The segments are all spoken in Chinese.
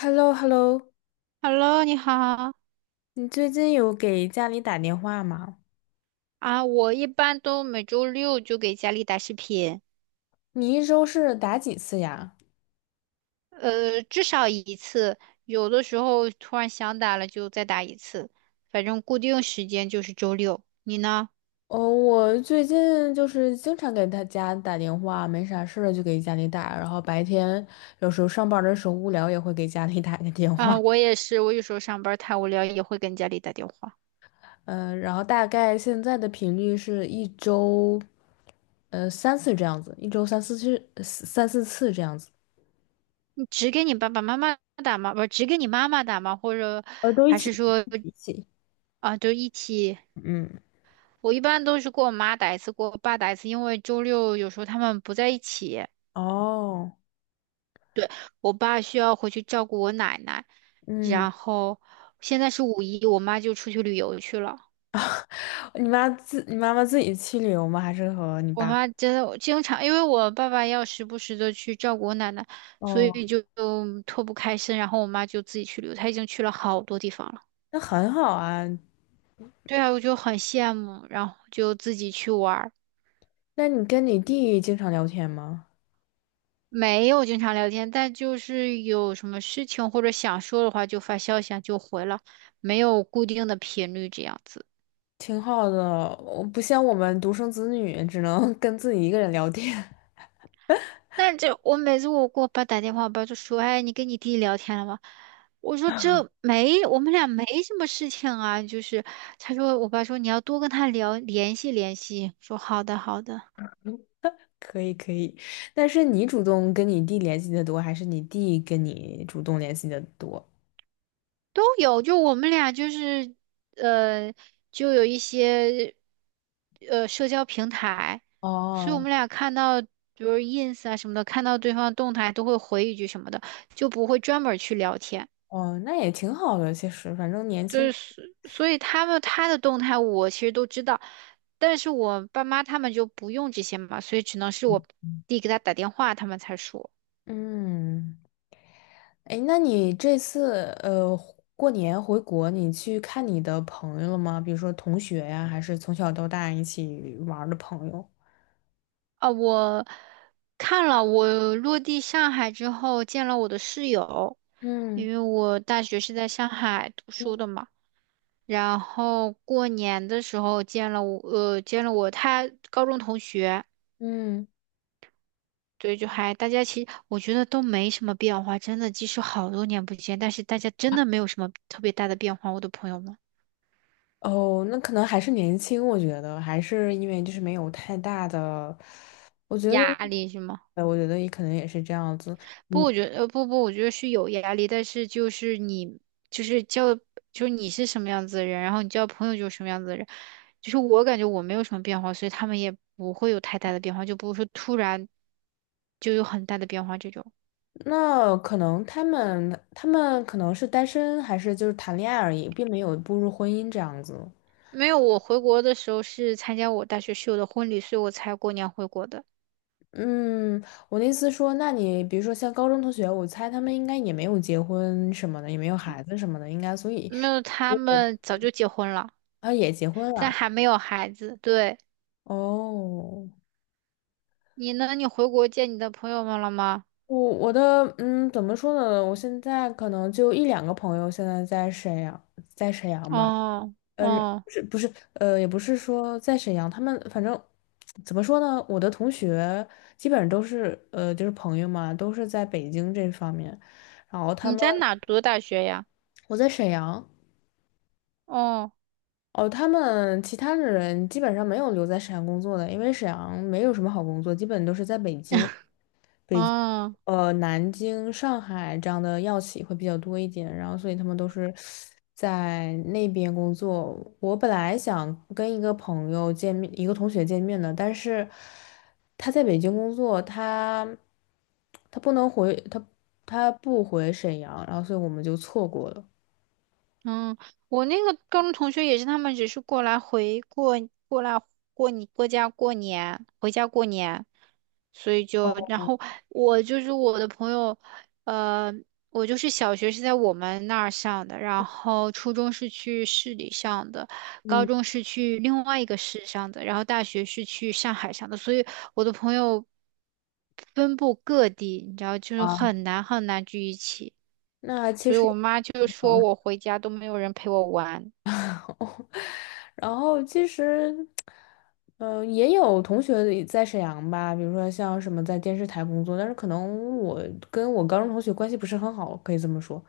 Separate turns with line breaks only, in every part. h e l l o hello
Hello，你好
你最近有给家里打电话吗？
啊！我一般都每周六就给家里打视频，
你一周是打几次呀？
至少一次，有的时候突然想打了就再打一次，反正固定时间就是周六。你呢？
哦，我最近就是经常给他家打电话，没啥事儿就给家里打，然后白天有时候上班的时候无聊也会给家里打个电话。
啊，我也是，我有时候上班太无聊也会跟家里打电话。
嗯、然后大概现在的频率是一周，三次这样子，一周三四次，三四次这样子。
你只给你爸爸妈妈打吗？不是，只给你妈妈打吗？或者
都一
还
起
是说
一起。
啊，就一起？
嗯，
我一般都是给我妈打一次，给我爸打一次，因为周六有时候他们不在一起。
哦，
对，我爸需要回去照顾我奶奶，
嗯。
然后现在是五一，我妈就出去旅游去了。
你妈妈自己去旅游吗？还是和你
我
爸？
妈真的经常，因为我爸爸要时不时的去照顾我奶奶，所
哦，
以就嗯脱不开身，然后我妈就自己去旅游，她已经去了好多地方了。
那很好啊。
对啊，我就很羡慕，然后就自己去玩儿，
那你跟你弟经常聊天吗？
没有经常聊天，但就是有什么事情或者想说的话就发消息啊，就回了，没有固定的频率这样子。
挺好的，我不像我们独生子女，只能 跟自己一个人聊天。
但这我每次我给我爸打电话，我爸就说：“哎，你跟你弟聊天了吗？”我说：“这没，我们俩没什么事情啊。”就是他说，我爸说你要多跟他聊，联系联系。说好的好的，
可以可以，但是你主动跟你弟联系的多，还是你弟跟你主动联系的多？
都有。就我们俩就是呃，就有一些社交平台，所以我
哦
们俩看到比如 ins 啊什么的，看到对方动态都会回一句什么的，就不会专门儿去聊天。
哦，那也挺好的，其实反正年
就
轻
是
人
所以他们他的动态我其实都知道，但是我爸妈他们就不用这些嘛，所以只能是我弟给他打电话，他们才说。
嗯。哎，那你这次过年回国，你去看你的朋友了吗？比如说同学呀，还是从小到大一起玩儿的朋友？
啊，我看了，我落地上海之后见了我的室友，
嗯，
因为我大学是在上海读书的嘛，然后过年的时候见了我，见了我他高中同学。
嗯，
对，就还大家其实我觉得都没什么变化，真的，即使好多年不见，但是大家真的没有什么特别大的变化。我的朋友们，
哦，那可能还是年轻，我觉得还是因为就是没有太大的，我觉得，
压力是吗？
我觉得也可能也是这样子。
不，
嗯，
我觉得不不，我觉得是有压力，但是就是你就是交就是你是什么样子的人，然后你交朋友就是什么样子的人，就是我感觉我没有什么变化，所以他们也不会有太大的变化，就不会说突然就有很大的变化这种。
那可能他们可能是单身，还是就是谈恋爱而已，并没有步入婚姻这样子。
没有，我回国的时候是参加我大学室友的婚礼，所以我才过年回国的。
嗯，我的意思说，那你比如说像高中同学，我猜他们应该也没有结婚什么的，也没有孩子什么的，应该，所以
没有，他们早就结婚了，
他也结婚
但
了。
还没有孩子。对，
哦，
你呢？你回国见你的朋友们了吗？
我的嗯，怎么说呢？我现在可能就一两个朋友现在在沈阳，在沈阳吧。
哦
呃，
哦，
不是,也不是说在沈阳，他们反正怎么说呢？我的同学基本上都是就是朋友嘛，都是在北京这方面，然后他
你
们
在哪读的大学呀？
我在沈阳。
哦
哦，他们其他的人基本上没有留在沈阳工作的，因为沈阳没有什么好工作，基本都是在北京、北京、
哦。
呃南京、上海这样的药企会比较多一点，然后所以他们都是在那边工作。我本来想跟一个朋友见面，一个同学见面的，但是他在北京工作，他不能回，他不回沈阳，然后所以我们就错过了。
嗯，我那个高中同学也是，他们只是过来回过来过你过家过年，回家过年，所以就然后我就是我的朋友，呃，我就是小学是在我们那儿上的，然后初中是去市里上的，高
嗯
中是去另外一个市上的，然后大学是去上海上的，所以我的朋友分布各地，你知道，就是
啊，
很难很难聚一起。
那其
所以
实。
我妈就说我回家都没有人陪我玩。
然后其实，嗯、也有同学也在沈阳吧，比如说像什么在电视台工作，但是可能我跟我高中同学关系不是很好，可以这么说。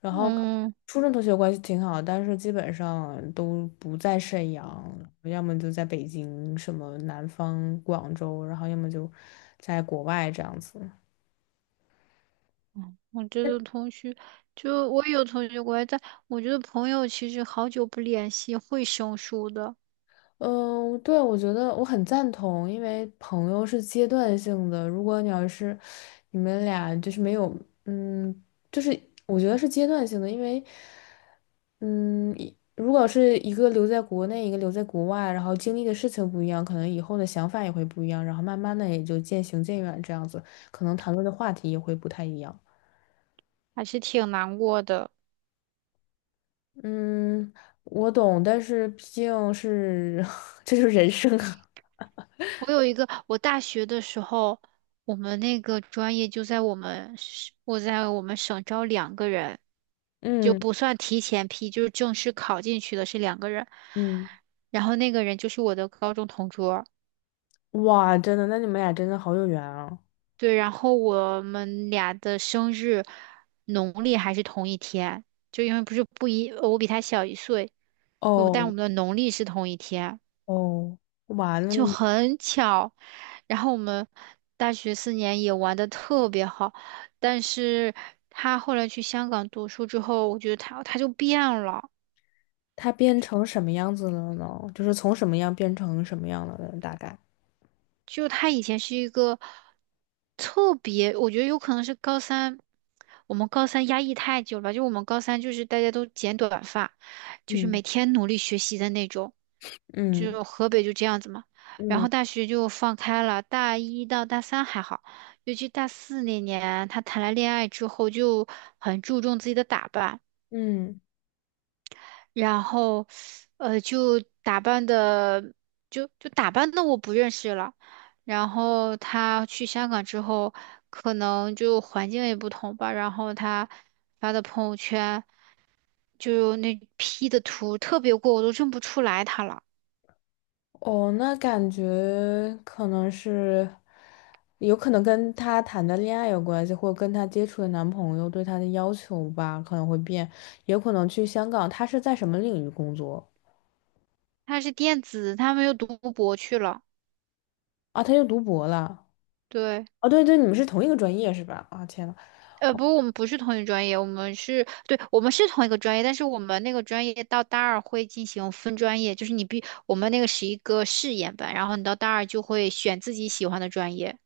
然后
嗯，
初中同学关系挺好，但是基本上都不在沈阳，要么就在北京、什么南方、广州，然后要么就在国外这样子。
嗯我这个同学，就我有同学过来，但我觉得朋友其实好久不联系会生疏的，
嗯，对，我觉得我很赞同，因为朋友是阶段性的。如果你要是你们俩就是没有，嗯，就是我觉得是阶段性的，因为，嗯，一如果是一个留在国内，一个留在国外，然后经历的事情不一样，可能以后的想法也会不一样，然后慢慢的也就渐行渐远这样子，可能谈论的话题也会不太一样。
还是挺难过的。
嗯，我懂，但是毕竟是 这就是人生啊。
我有一个，我大学的时候，我们那个专业就在我们省我在我们省招两个人，就
嗯
不算提前批，就是正式考进去的是两个人。
嗯。
然后那个人就是我的高中同桌。
哇，真的，那你们俩真的好有缘啊！
对，然后我们俩的生日农历还是同一天，就因为不是不一，呃我比他小一岁，但我
哦
们的农历是同一天，
哦，哇，那
就
你
很巧。然后我们大学四年也玩的特别好，但是他后来去香港读书之后，我觉得他就变了。
他变成什么样子了呢？就是从什么样变成什么样了呢？大概，
就他以前是一个特别，我觉得有可能是高三，我们高三压抑太久了，就我们高三就是大家都剪短发，就是每
嗯
天努力学习的那种，
嗯
就河北就这样子嘛。然
嗯
后大学就放开了，大一到大三还好，尤其大四那年，他谈了恋爱之后就很注重自己的打扮，
嗯，
然后，就打扮的，就打扮的我不认识了。然后他去香港之后，可能就环境也不同吧。然后他发的朋友圈，就那 P 的图特别过，我都认不出来他了。
哦，那感觉可能是有可能跟他谈的恋爱有关系，或者跟他接触的男朋友对他的要求吧，可能会变，也有可能去香港。他是在什么领域工作
他是电子，他们又读博去了。
啊？他又读博了？
对。
哦，对对，你们是同一个专业是吧？啊，天呐。
不，我们不是同一专业，我们是，对，我们是同一个专业，但是我们那个专业到大二会进行分专业，就是你必，我们那个是一个试验班，然后你到大二就会选自己喜欢的专业。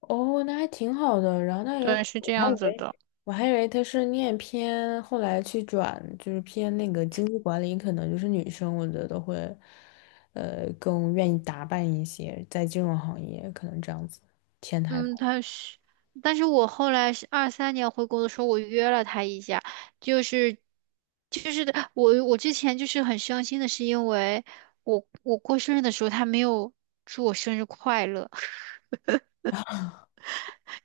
哦，那还挺好的。然后那有，
对，是
我
这
还以
样子
为
的。
他是念偏，后来去转就是偏那个经济管理，可能就是女生，我觉得会，更愿意打扮一些，在金融行业可能这样子，前台。
嗯，他是，但是我后来是二三年回国的时候，我约了他一下，就是，就是的我之前就是很伤心的是因为我过生日的时候他没有祝我生日快乐，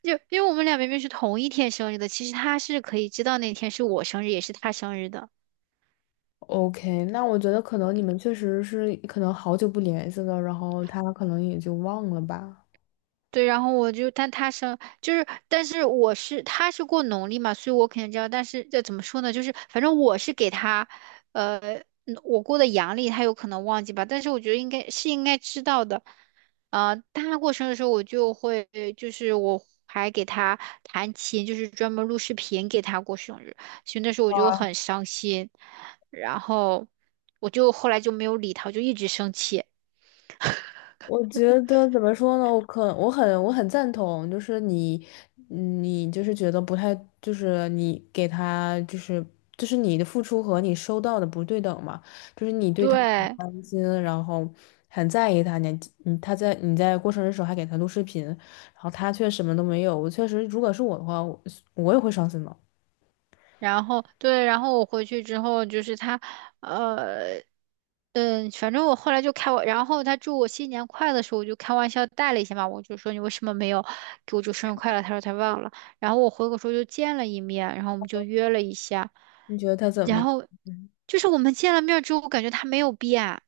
就因为我们俩明明是同一天生日的，其实他是可以知道那天是我生日，也是他生日的。
OK,那我觉得可能你们确实是可能好久不联系了，然后他可能也就忘了吧。
对，然后我就，但他生就是，但是他是过农历嘛，所以我肯定知道。但是这怎么说呢？就是反正我是给他，呃，我过的阳历，他有可能忘记吧。但是我觉得应该是应该知道的。他过生日的时候，我就会就是我还给他弹琴，就是专门录视频给他过生日，所以那时候我就很伤心，然后我就后来就没有理他，我就一直生气。
我觉得怎么说呢？我很赞同，就是你，你就是觉得不太，就是你给他就是就是你的付出和你收到的不对等嘛，就是你对他很
对，
关心，然后很在意他，你在过生日的时候还给他录视频，然后他却什么都没有，我确实如果是我的话，我也会伤心的。
然后我回去之后就是他，呃，反正我后来就开我，然后他祝我新年快乐的时候，我就开玩笑带了一下嘛，我就说你为什么没有给我祝生日快乐？他说他忘了。然后我回国时候就见了一面，然后我们就约了一下，
你觉得他怎么
然
样？
后
嗯
就是我们见了面之后，我感觉他没有变。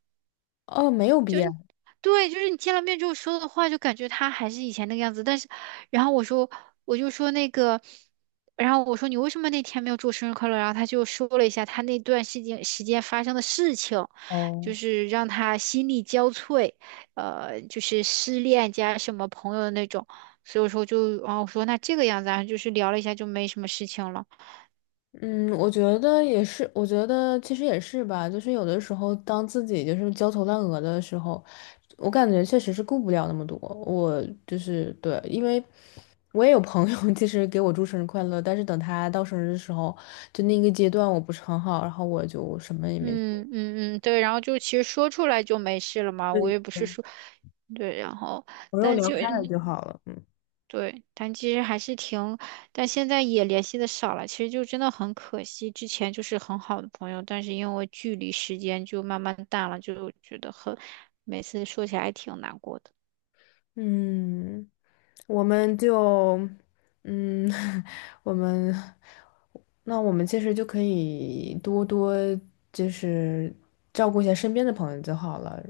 哦，没有必要。
嗯，对，就是你见了面之后说的话，就感觉他还是以前那个样子。但是，然后我说，我就说那个，然后我说你为什么那天没有祝我生日快乐？然后他就说了一下他那段时间发生的事情，就是让他心力交瘁，就是失恋加什么朋友的那种。所以我说就，然后我说那这个样子啊，就是聊了一下就没什么事情了。
嗯，我觉得也是，我觉得其实也是吧，就是有的时候当自己就是焦头烂额的时候，我感觉确实是顾不了那么多。我就是对，因为我也有朋友 其实给我祝生日快乐，但是等他到生日的时候，就那个阶段我不是很好，然后我就什么也没做，
嗯嗯嗯，对，然后就其实说出来就没事了嘛，我也不是说，对，然后。但就
看着就好了。
对，但其实还是挺，但现在也联系的少了，其实就真的很可惜。之前就是很好的朋友，但是因为距离时间就慢慢淡了，就觉得很，每次说起来还挺难过的。
嗯，我们就，嗯，我们，那我们其实就可以多多就是照顾一下身边的朋友就好了。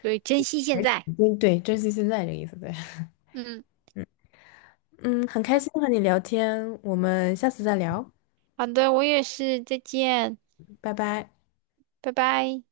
对，珍惜现在。
嗯对，珍惜现在这个意思，对。
嗯，
嗯，很开
那
心和你聊天，我们下次再聊，
好的，我也是，再见，
拜拜。
拜拜。